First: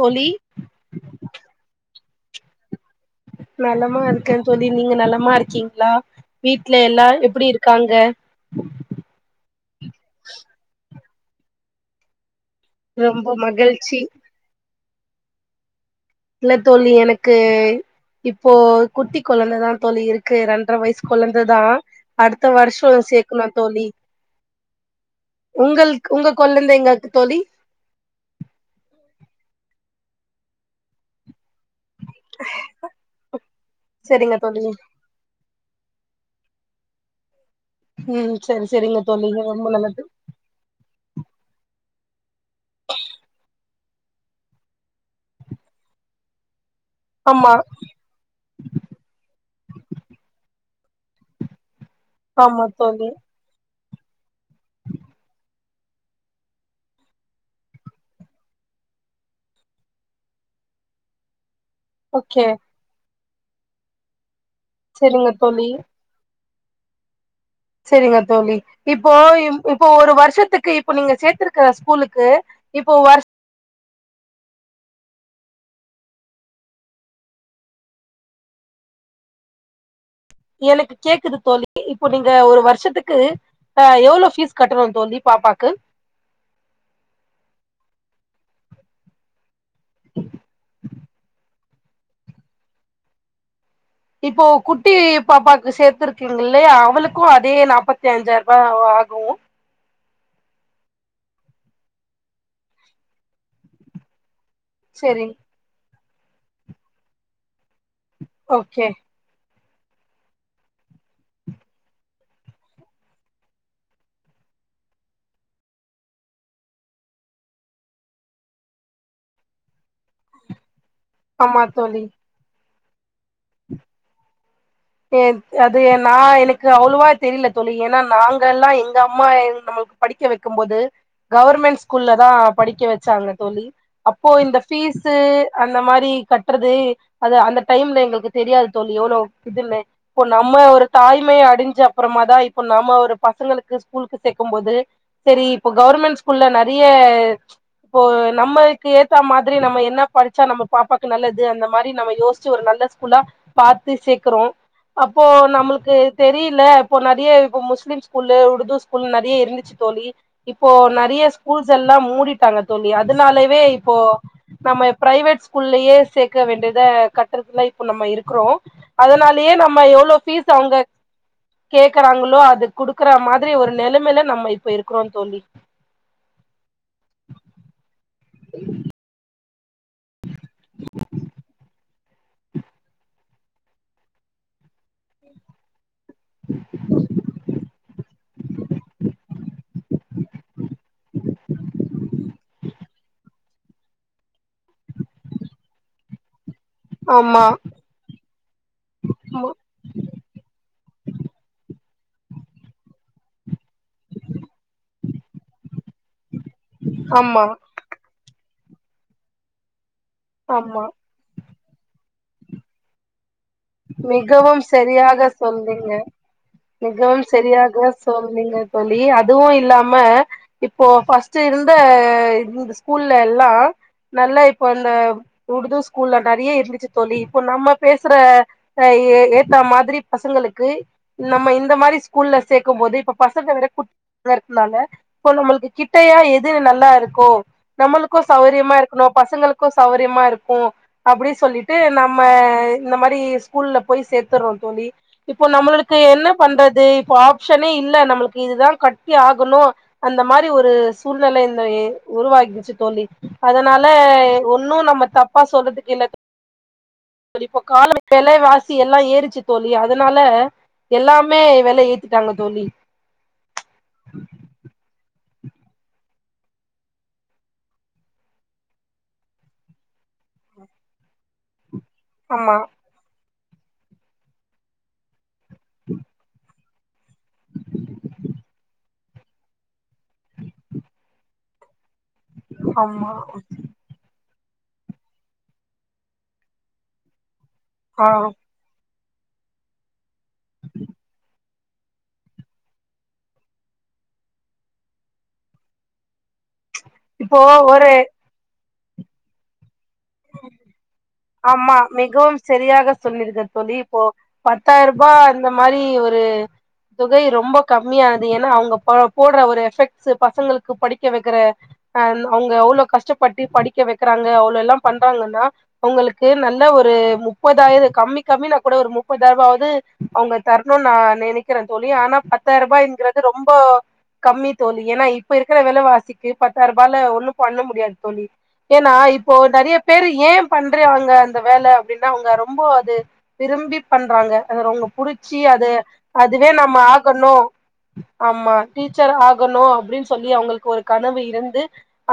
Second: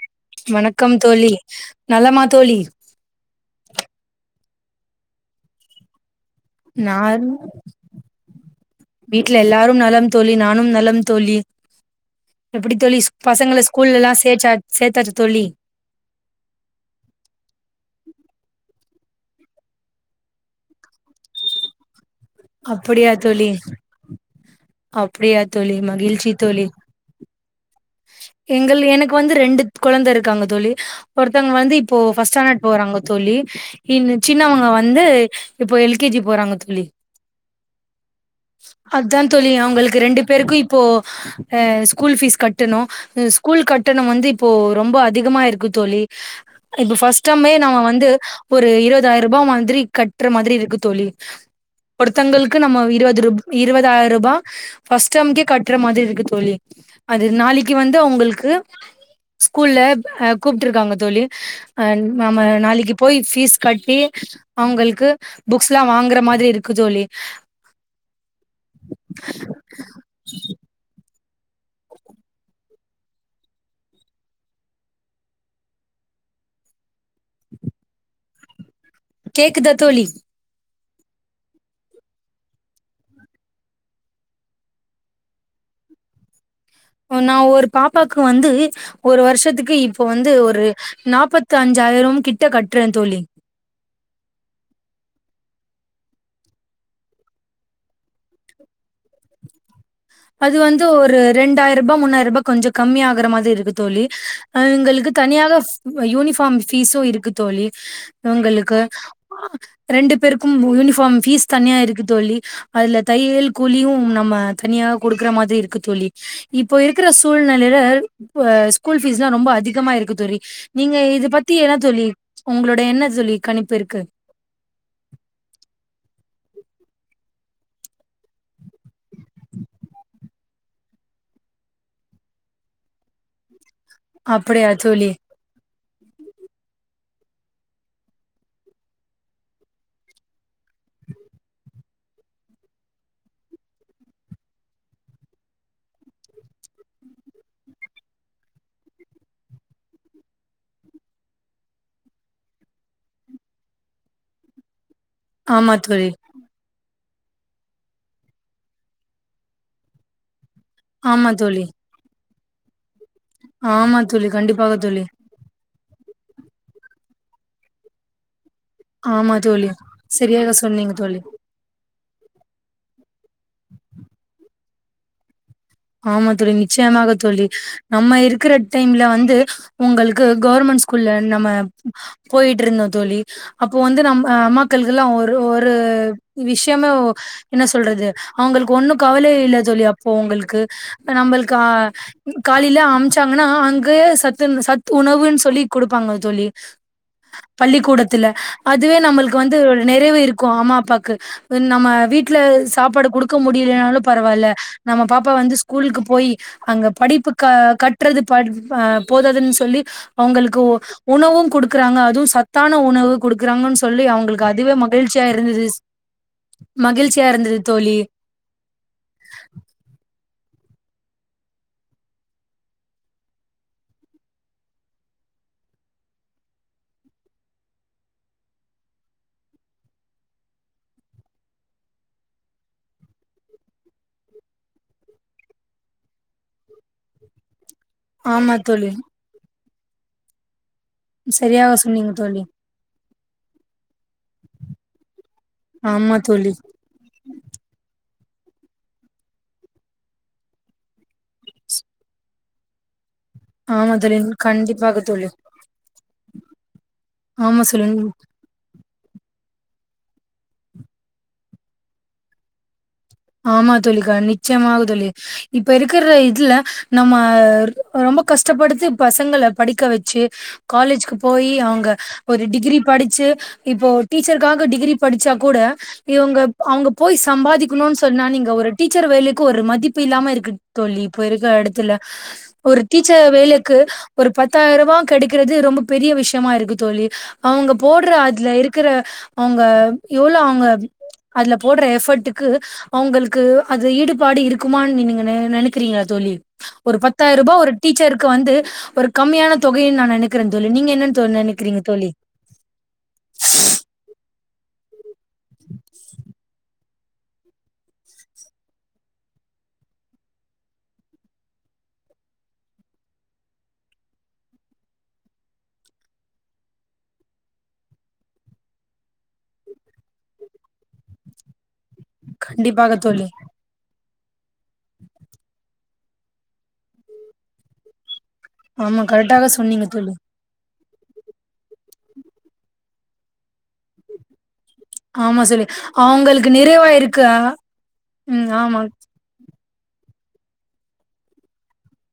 தோழி வணக்கம் தோழி நலமா தோழி நலமா இருக்கே தோழி நீங்க நலமா இருக்கீங்களா வீட்ல எல்லா நான் எப்பிடி இருக்காங்க வீட்ல எல்லாரும் நலம் தோழி நானும் நலம் தோழி எப்பிடி தோழி ரொம்ப பசங்கள ஸ்கூல்ல மகிழ்ச்சி எல்லாம் சேச்சா சேத்தாச்சா தோழி இல்ல தோழி எனக்கு இப்போ குட்டி கொழந்தைதா தோழி இருக்கு ரெண்டரை வயசு கொழந்ததா அடுத்த வருஷோ சேக்கணு தோழி அப்படியா தோழி உங்களுக்கு உங்க மகிழ்ச்சி தோழி கொழந்தைங்க தோழி எங்கள் எனக்கு வந்து ரெண்டு கொழந்த இருக்காங்க தோழி ஒருத்தவங்க வந்து இப்போ ஃபர்ஸ்ட் ஸ்டாண்டர்ட் போறாங்க தோழி இன் செரிங்க தோழி சின்னவுங்க வந்து இப்போ எல்கேஜி போறாங்க தோழி ம் சேரி சேரிங்க தோழி ரொம்ப நல்லது ரெண்டு பேருக்கு இப்போ அ ஸ்கூல் ஃபீஸ் கட்டணும் ஸ்கூல் கட் ட்டணம் வந்து இப்போ ரொம்ப அதிகமா இருக்கு தோழி இப்ப ஃபஸ்டமே ஆமா நம்ம வந்து ஒரு இருபதாயிர ரூபாய் மாதிரி கட்டுற மாதிரி இருக்கு தோழி ஒருத்தங்களுக்கு ஆமா நம்ம தோழி இருவது ரூப் இருவதாயிர ரூபா ஃபர்ஸ்ட்டம்கே கட்டுற மாதிரி இருக்கு தோழி அது நாளைக்கு வந்து அவுங்களுக்கு ஸ்கூல்ல அ கூப்ட்ருக்காங்க தோழி அ நம்ம ஓகே நாளைக்கு போய் ஃபீஸ் கட்டி அவுங்களுக்கு செரிங்க தோழி புக்ஸ்லா வாங்குற மாதிரி இருக்கு தோழி சேரிங்க தோழி இப்போ இப்போ ஒரு வருஷத்துக்கு இப்போ நீங்க சேத்து இரு க ஸ்கூலுக்கு இப்போ வரு கேக்குதா தோழி எனக்கு கேக்குது தோழி இப்போ நீங்க ஒரு வருஷத்துக்கு அ எவ்ளோ ஃபீஸ் கட்டணு தோழி பாப்பாக்கு நா ஒரு பாப்பாக்கு வந்து ஒரு வருஷத்துக்கு இப்போ வந்து ஒரு நாப்பத்து அஞ்சாயிர கிட்ட கட்டுறே தோழி இப்போ குட்டி பாப்பாக்கு சேத்துருக்கீங்கில்லையா அவளுக்கு அதே நாப்பத்தி அஞ்சாயி ரூபா ஆகு அது வந்து ஒரு ரெண்டாய்ரூபா மூணாயிரூபா கொஞ்ச கம்மி ஆகுற மாதிரி இருக்கு தோழி இவுங்களுக்கு சேரி தனியாக யூனிஃபாம் ஃபீஸு இருக்கு தோழி இவுங்களுக்கு ஓகே ரெண்டு பேருக்கும் யூனிஃபார்ம் ஃபீஸ் தனியா இருக்கு தோழி அதுல தையல் கூழியு நம்ம தனியாக குடுக்கற மாதிரி இருக்கு தோழி இப்போ இருக்கற சூழ்நிலைல ஸ்கூல் ஃபீஸ்ல்லா ரொம்ப அதிகமா இருக்கு தோழி நீங்க இது பத்தி என்னா தோழி உங்களோட என்ன தோழி கணிப்பு இருக்கு அது நா எனக்கு அவ்ளவா தெரில தோழி ஏனா நாங்கெல்லா எங்க அம்மா நம்ள்க்கு படிக்க வெக்கும்போது கவர்மெண்ட் ஸ்கூல்லதா படிக்க வெச்சாங்க தோழி அப்போ இந்த அப்படியா தோழி ஃபீஸ்சு அந்த மாரி கட்டறது அது அந்த டைம்ல எங்களுக்கு தெரியாது தோழி எவ்ளோ இதுன்னு இப்போ நம்ம ஒரு தாய்மையை அடஞ்ச அப்பறமாதா இப்போ நம்ம ஒரு பசங்களுக்கு ஸ்கூலுக்கு சேக்கும்போது செரி இப்போ கவர்மெண்ட் ஸ்கூல்ல நெறைய இப்போ நம்மக்கு ஏத்தா மாரி நம்ம என்ன படிச்சா நம்ம பாப்பாக்கு நல்லது அந்த மாரி நம்ம யோஸ் ச்சு ஒரு நல்ல ஸ்கூலா பாத்து சேக்கறோ அப்போ ஆமா நம்மளுக்கு தோழி தெரில இப்போ நெறையா இப்ப முஸ்லீம் ஸ்கூலூ உருது ஸ்கூலூ நெறைய இருந்துச்சு தோழி இப்போ நெறையா ஆமா தோழி ஸ்கூல்ஸ் எல்லா மூடிட்டாங்க தோழி அதனால வே இப்போ ஆமா தோழி கண்டிப்பாக நம்ம தோழி பிரைவேட் ஸ்கூல்லயே சேக்க வேண்டிதா கட்டறதுல இப்ப நம்ம இருக்குறோ ஆமா அதனாலயே தோழி நம்ம எவ்ளோ ஃபீஸ் சரியாக அவுங்க சொன்னீங்க தோழி கேக்கறாங்ளோ அது குடுக்கற மாதிரி ஒரு நெலைமைல நம்ம இப்போ இருக்குறோ தோழி ஆமா தோழி நிச்சயமாக தோழி நம்ம இருக்கற டைம்ல வந்து உங்களுக்கு கவர்மெண்ட் ஸ்கூல்ல நம்ம போயிட்டு இருந்தோ தோழி அப்போ வந்து நம்ம அம்மாக்களுக்கெல்லா ஒரு ஒரு விஷ்யமே என்ன சொல்றது அவுங்களுக்கு ஒன்னு கவலை இல்ல தோழி அப்போ அவுங்களுக்கு நம்ள்க்கு அ காலைலயே அம்ச்சாங்னா அங்கயே சத்து சத் உணவுன்னு சொல்லி குடுப்பாங்க தோழி ஆமா பள்ளிக்கூடத்துல அதுவே நம்மளுக்கு ஆமா வந்து நிறைவு இருக்கு அம்மா அப்பாக்கு உ நம்ம வீட்ல சாப்பாடு குடுக்க முடியலனாலு பரவால்ல நம்ம பாப்பா வந்து ஸ் கூலுக்கு போய் அங்க படிப்பு க ஆமா கட்டறது ப அ போதாதுன் சொல்லி அவுங்களுக்கு ஆமா உணவு குடுக்கறாங்க அதுவு சத்தான உணவு குடுக்கறாங்கன் சொல்லி அவுங்களுக்கு மிகவும் அதுவே மகிழ்ச்சியா சரியாக இருந்தது சொன்னீங்க மகிழ்ச்சியா இருந்தது தோழி சேரிங்க தோழி அதுவு இல்லாம இப்போ ஃபர்ஸ்ட்டு இருந்த இந்த ஸ்கூல்ல எல்லா நல்லா இப்ப அந்த உருது ஸ்கூல்ல நெறையா இருந்துச்சு தோழி இப்போ நம்ம பேசற அ ஏ ஏத்தா மாதிரி பசங்களுக்கு நம்ம இந்த மாதிரி ஸ்கூல்ல சேக்கும்போது இப்ப பசங்க விட கு ட்டியா இருக்கனால இப்போ நம்மளுக்கு கிட்டையா எது நல்லா இருக்கோ நம்மளுக்கு ஆமா சௌரியமா தோழி இருக்கணு பசங்களுக்கு சௌரியமா இருக்கு அப்டி சரியாக சொல்லிட்டு சொன்னீங்க நம்ம தோழி இந்த மாரி ஸ்கூல்ல போய் சேத்தர்றோ தோழி இப்போ நம்மளுக்கு ஆமா என்ன தோழி பண்றது இப்போ ஆப் ஷனே இல்ல நம்மளுக்கு இதுதா கட்டி ஆகணு அந்த மாரி ஒரு சூழ்நிலை இந்த உருவாகிருச்சு தோழி அதனால ஆமா தோழி ஒன்னு கண்டிப்பாக நம்ம தோழி தப்பா சொல்றதுக்கில்ல தோழி இப்ப ஆமா கால சொல்லுங் வெல வாசி எல்லா ஏறுச்சு தோழி அதனால எல்லாமே வெல ஏத்திட்டாங்க தோழி ஆமா தோழி க நிச்சியமாக தோழி இப்ப இருக்கற இதுல நம்ம ரொம்ப கஷ்டப்படுத்தி பசங்கள படிக்க வெச்சு காலேஜ்க்கு போயி அவுங்க ஒரு ஆமா டிகிரி படுச்சு இப்போ டீச்சர்க்காக டிகிரி படுச்சா கூட இவுங்க அவுங்க போய் சம்பாதிக்கணுன் சொ சொன்னா நீங்க ஒரு டீச்சர் வேலைக்கு ஒரு மதிப்பு இல்லாம இருக்கு தோழி இப்ப இருக்க எடத்துல ஒரு ஆமா டீச்சர் வேலைக்கு ஒரு பத்தாயருவா கெடைக்கறது ரொம்ப பெரிய விஷ்யமா இருக்கு தோழி அவுங்க ஆ போட்ற அதுல இருக்குற அவுங்க எவ்ளோ அவுங்க அதுல போட்ற எஃபர்ட்டு க்கு அவுங்கள்க்கு அதுல ஈடுபாடு இருக்குமான் நீங்க நெ நெனைக்றீங்ளா தோழி ஒரு பத்தாயர்ருபா ஒரு டீச்சர்க்கு வந்து ஒரு கம்மியான தொகைன் நா நெனைக்கிறெ தோழி நீங்க என்ன ஆமா மிகவும் செரியாக சொன்னீர்கள் தோழி இப்போ பத்தாயர்ருபா இந்த மாரி ஒரு தொகை ரொம்ப கம்மியானது ஏன்னா அவுங்க ப போட்ற ஒரு எஃபெக்ட்ஸ்ஸு பசங்களுக்கு படிக்க வைக்குற அ அவுங்க அவ்ளோ கஷ்டப்பட்டு படிக்க வெக்கிறாங்க அவ்ளோ எல்லா பண்றாங்கன்னா ஒங்களுக்கு நல்ல ஒரு முப்பதாயிர கம்மி கம்மினா கொட ஒரு முப்பதாயிர் ருவாது அவுங்க தர்ணுனு நா நெனைக்கிறே தோழி ஆனா பத்தாயர் கண்டிப்பாக ருபாய்ங்றது தோழி. ரொம்போ கம்மி தோழி ஏனா இப்ப இருக்குற வெல வாசிக்கு பத்தாய்ருபால ஒண்ணு பண்ண முடியாது தோழி ஏனா ஆமா இப்போ கரெக்டாக நெறைய சொன்னீங்க பேரு தோழி. ஏ பண்றெவங்க அந்த வேல அப்டின்னா அவுங்க ரொம்ப அது விரும்பிப் பண்றாங்க அது ரொங்க புடுச்சி ஆமா தோழி. அது அவங்களுக்கு அதுவே நம்ம நிறைவா இருக்கு. ஆகணு ஆ- ஆமா டீச்சர் ஆ கணு அப்டின் சொல்லி அவுங்களுக்கு ஒரு கனவு இருந்து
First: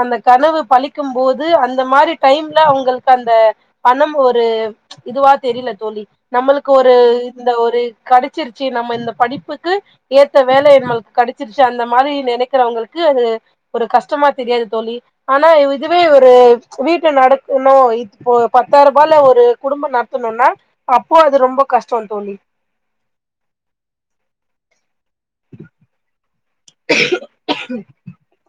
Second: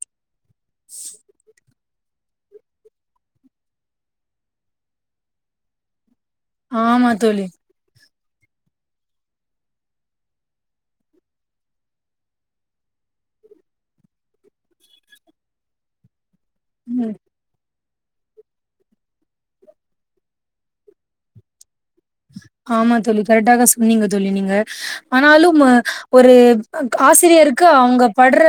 அந்த கனவு பழிக்கும்போது அந் ந்த மாரி டைம்ல அவுங்கள்க்கு அந்த பணம் ஒரு இதுவா தெரில தோழி நம்மளுக்கு ஒரு ஆமா தோழி. இந்த ஒரு கடச்சிருச்சி நம்ம இந்த படிப்புக்கு ஏத்த வேல நமள்க்கு கடச்சிருச்சு அந்த மாரி நெனக்கிறவங்களுக்கு அது ஒரு கஷ்டமா தெரியாது தோழி ஆனா இதுவே ஒரு வீட்ல ம் நடக்குணு இப்போ பத்தாயர் ருபால ஒரு குடும்பொ நடத்தணுனா அப்போ அது ரொம்ப கஷ்டோ தோழி ஆமா தோழி கரெட்டா தா சொன்னீங்க தோழி நீங்க ஆனாலும் அ ஒரு ஆசிரியருக்கு அவுங்க பட்ற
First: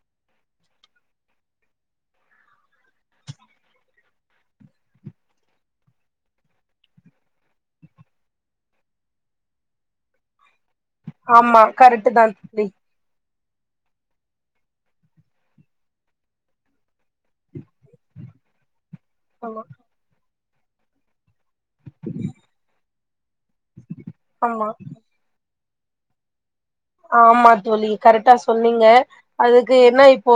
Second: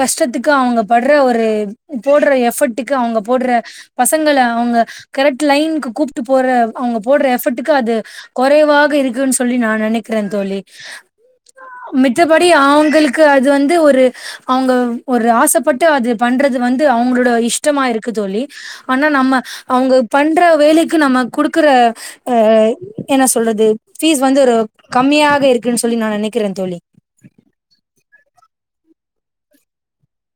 கஷ்டத்துக்கு அவுங்க பட்ற ஒரு போட்ற எஃபர்ட்டுக்கு அவுங்க போட்ற பசங்கள அவுங்க கரெக்ட் லைன்க்கு கூப்ட்டு போற அவுங்க போட்ற எஃபர்ட் டுக்கு அது கொறைவாக இருக்குன் சொல்லி நா நெனைக்றே தோழி ஆமா கரெக்ட் தா மித்தபடி தோழி அவுங்களுக் க்கு அது வந்து ஒரு அவுங்க ஒரு ஆசப்பட்டு அது பண்றது வந்து அவுங்ளோட இஷ் டமா இருக்கு தோழி ஆனா நம்ம ஆமா அவுங்க பண்ற வேலைக்கு நம்ம குடுக்குற அ என்ன சொல்றது ஃபீஸ் வந்து ஒரு ஆமா கம்மியாக இருக்குன் சொல்லி நா நெனைக்கிறே தோழி ஆமா தோழி கரெட்டா சொன்னீங்க அதுக்கு என்ன இப்போ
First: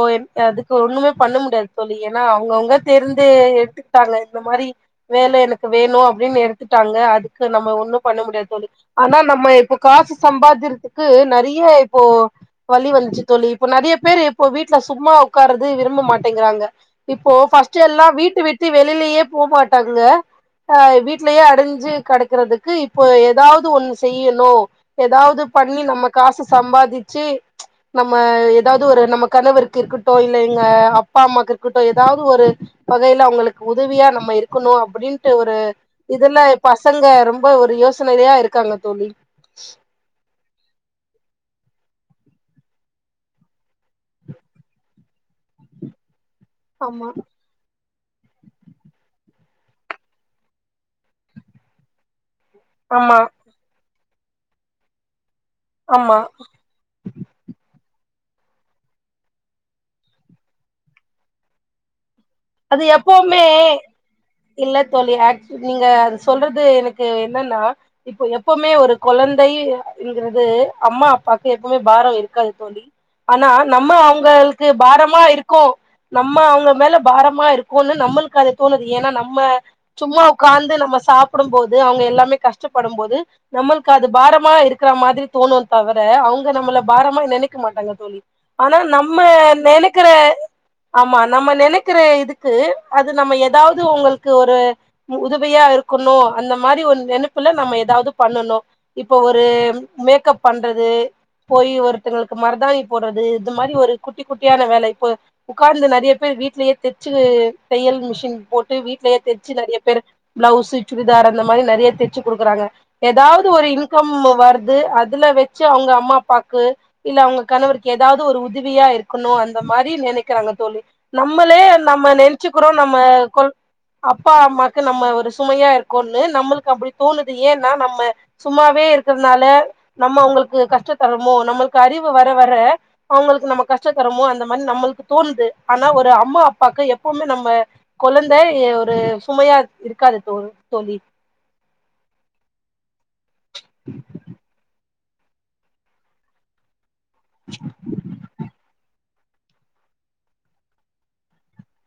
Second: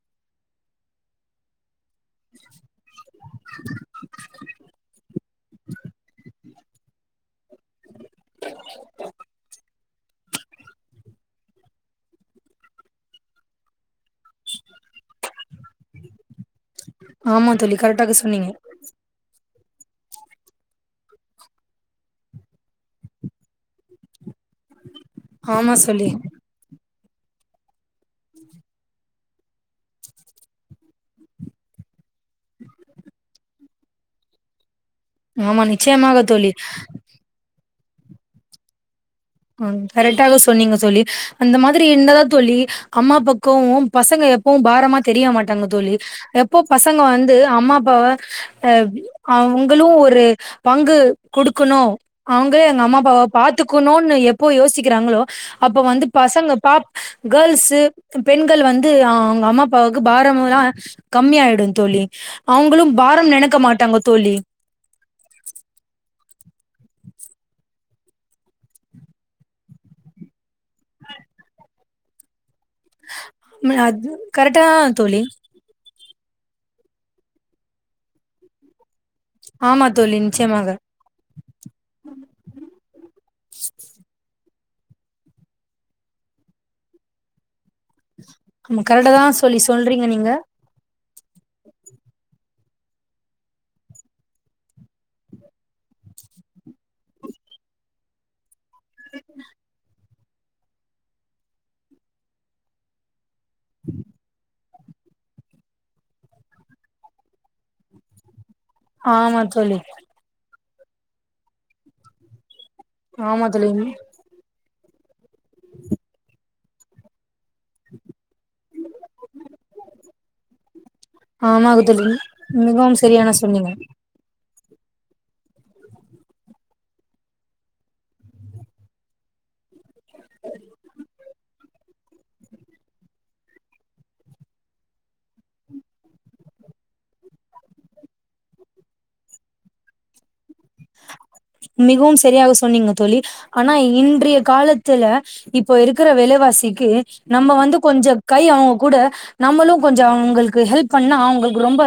அதுக்கு ஒண்ணுமே பண்ண முடியாது தோழி ஏனா அவுங்கவுங்க தேர்ந்து எடுத்துக்கிட்டாங்க இந்த மாரி வேல எனக்கு வேணு அப்டின்னு எடு த்துட்டாங்க அதுக்கு நம்ம ஒண்ணு பண்ண முடியாது தோழி ஆனா நம்ம இப்ப காசு சம்பாதிர்துக்கு நெறியா இப்போ வழி வந்ச்சு தோழி இப்போ நெறைய பேரு இப்போ வீட்ல சும்மா உட்காரது விரும்ப மாட் டெங்குறாங்க இப்போ ஆமா தோழி ஃபஸ்டு எல்லா கரெக்டாக சொன்னீங்க வீட்டவிட்டு வெளிலயே போமாட்டாங்க அ வீட்லயே அடஞ்சு கெடக்குறதுக்கு இப்போ எதாவது ஒன்னு செய்யணு ஏதாவ்து ஆமா பண்ணி சொல்லி நம்ம காசு சம்பாதிச்சு நம்ம எதாவ்து ஒரு நம்ம கணவருக்கு இருக்கட்டு இல்ல எங்க அப்பா அம்மாக்கு இருக்கட்டு எதாவ்து ஒரு வகைல அவுங்களுக்கு உதவியா நம்ம இருக்கணு அப்டின்ட்டு ஒரு ஆமா நிச்சயமாக இதுல தோழி பசங்க ரொம்ப ஒரு யோசனைலையா இருக்காங்க தோழி அ கரெக்டாக சொன்னீங்க தோழி அந்த மாதிரி இர்ந்தா தா தோழி அம்மா பக்கொ பசங்க எப்பவு பாரமா தெரியமாட்டாங்க தோழி எப்போ பசங்க ஆமா வந்து அம்மா அப்பாவ அ அவங்களு ஒரு பங்கு குடுக்கணு அவங்களே எங்க ஆமா அம்மாப்பாவ பாத்துக்குணுன்னு எப்போ யோசிக்கிறாங்களோ அப்ப வந்து ஆமா பசங்க பா கேர்ள்ஸு பெண்கள் வந்து அவுங்க அம்மா அப்பாவுக்கு பாரமல்லா கம்மியாயிடு தோழி அவுங்களு அது பாரம் எப்பவுமே நெனைக்க மாட்டாங்க தோழி இல்ல தோழி ஆக்ச் நீங்க அது சொல்றது எனக்கு என்னன்னா இப்ப எப்பவுமே ஒரு கொழந்தை ங்கிறது அம்மா அப்பாக்கு எப்பவுமே பாரோ இருக்காது தோழி ஆனா ம் நம்ம அது கரெக்டா அவங்களுக்கு தா பாரமா தோழி. இருக் கோ நம்ம அவுங்க மேல பாரமா இருக்குன்னு நம்மளுக்கு அது தோணுது ஏன்னா நம்ம ஆமா தோழி சும்மா நிச்சயமாக. உக்காந்து நம்ம சாப்புடும் போது அவுங்க எல்லாமே கஷ்டப்படும் போது நம்மளுக்கு அது பாரமா இருக்கற மாதிரி தோணு தவுர அவங்க நம்மள பாரமா நெனைக்க மாட்டாங்க தோழி ஆனா ஆமா கரெக்டா நம்ம தா சொல்லி சொல்றீங்க நெனைக்கிற நீங்க. ஆமா நம்ம நெனைக் கற இதுக்கு அது நம்ம ஏதாவது உங்களுக்கு ஒரு உ உதவியா இருக்கணு அந்த மாரி ஒரு நெப்புல நம்ம ஏதாவது பண்ணணு இப்போ ஒரு மேக்கப் பண்றது போய் ஒருத்தங்களுக்கு மரதாணி போடுறது அந்த மாதிரி ஒரு குட்டி குட்டியான வேல இப்போ உக்காந்து நறைய பேர் வீட்லயே தச்சு தையல் மிஷின் போட்டு வீட்லயே ஆமா தச்சு தோழி நறைய பேர் பிளவுஸ் சுடிதார் அந்த மாதிரி நறைய தச்சு குடுக்குறாங்க ஏதாவது ஆமா ஒரு தோழி இன்கம் வர் ருது அதுல வெச்சு அவுங்க அம்மா அப்பாக்கு இல்ல அவுங்க கணவருக்கு ஏதாவது ஒரு உதவியா இருக்கணு அந்த மாரி நெனைக்கிறாங்க தோழி நம்மளே ஆமாங்க நம்ம தோழி நெச்சுக்கிறோ மிகவும் நம்ம சரியான கொள் சொன்னீங்க அப்பா அம்மாக்கு நம்ம ஒரு சுமையா இருக்கோனு நம்மளுக்கு அப்படி தோணுது ஏன்னா நம்ம சும்மாவே இருக்கறதுனால நம்ம அவங்களுக்கு கஷ்ட தருமோ நம்மளுக்கு அறிவு வர வர அவங்களுக்கு நம்ம கஷ்டோத்தரமோ அந்த மாரி நம்மளுக்கு தோணுது ஆனா ஒரு அம்மா அப் பாக்கு எப்பவுமே நம்ம கொழந்த ஒரு சுமையா இருக்காது தோழ் தோழி மிகவும் சரியாக சொன்னீங்க தோழி ஆனா இன்றைய கால த்துல இப்போ இருக்குற வெலைவாசிக்கி நம்ம வந்து கொஞ்சோ கை அவுங்க கூட நம்மளு கொஞ்சோ அவங்களுக்கு ஹெல்ப் பண்ணா அவங்களுக்கு ரொம்ப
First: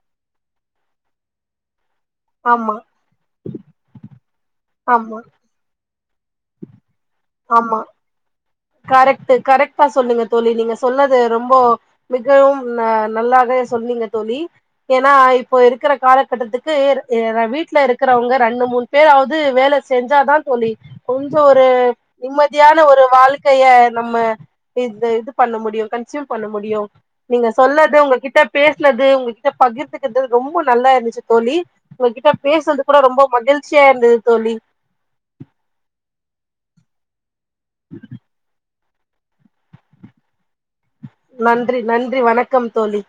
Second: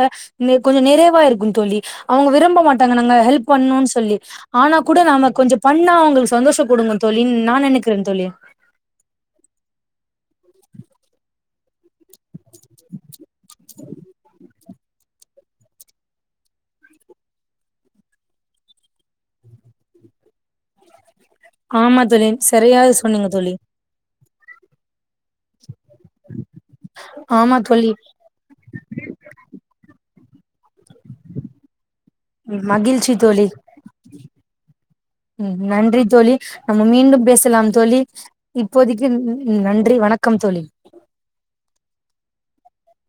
நெ கொஞ்சோ நெறைவா இருக்கு தோழி அவுங்க விரும்ப ஆமா மாட்டாங்க நாங்க ஹெல்ப் பண்ணுன் சொல்லி ஆனா கூட ஆமா நாம கொஞ்சோ பண்ணா அவுங்களுக்கு சந்தோஷோ படுங்க தோழி நா நெனைக்கிறே தோழி கரெக்ட்டு கரெக்ட்டா சொன்னிங்க தோழி நீங்க சொன்னது ரொம்போ மிகவு அ ந நல்லாக சொன்னீங்க தோழி ஏன்னா இப்போ இருக்குற காலகட்டத்துக்கு அ வீட்ல இருக்கறவங்க ரெண்டு மூண் பேராவது வேல செஞ்சாதா தோழி கொஞ்சோ ஒரு ஆமா தோழி சரியா நிம்மதியான ஒரு சொன்னீங்க தோழி வாழ்க்கைய நம்ம இது இது பண்ண முடியு கன்சியூ பண்ண முடியு நீங்க ஆமா தோழி சொன்னது உங்ககிட்ட பேசுனது உங்ககிட்ட பகிர்ந்துகது ரொம்ப நல்லாருந்துச்சு தோழி உங்ககிட்ட பேசுறது கூட மகிழ்ச்சி ரொம்ப தோழி மகிழ்ச்சியா இருந்தது தோழி ம் நன்றி தோழி நம்ம மீண்டும் பேசலாம் தோழி இப்போதக்கி ந் நன்றி வணக்கம் தோழி நன்றி நன்றி வணக்கம் தோழி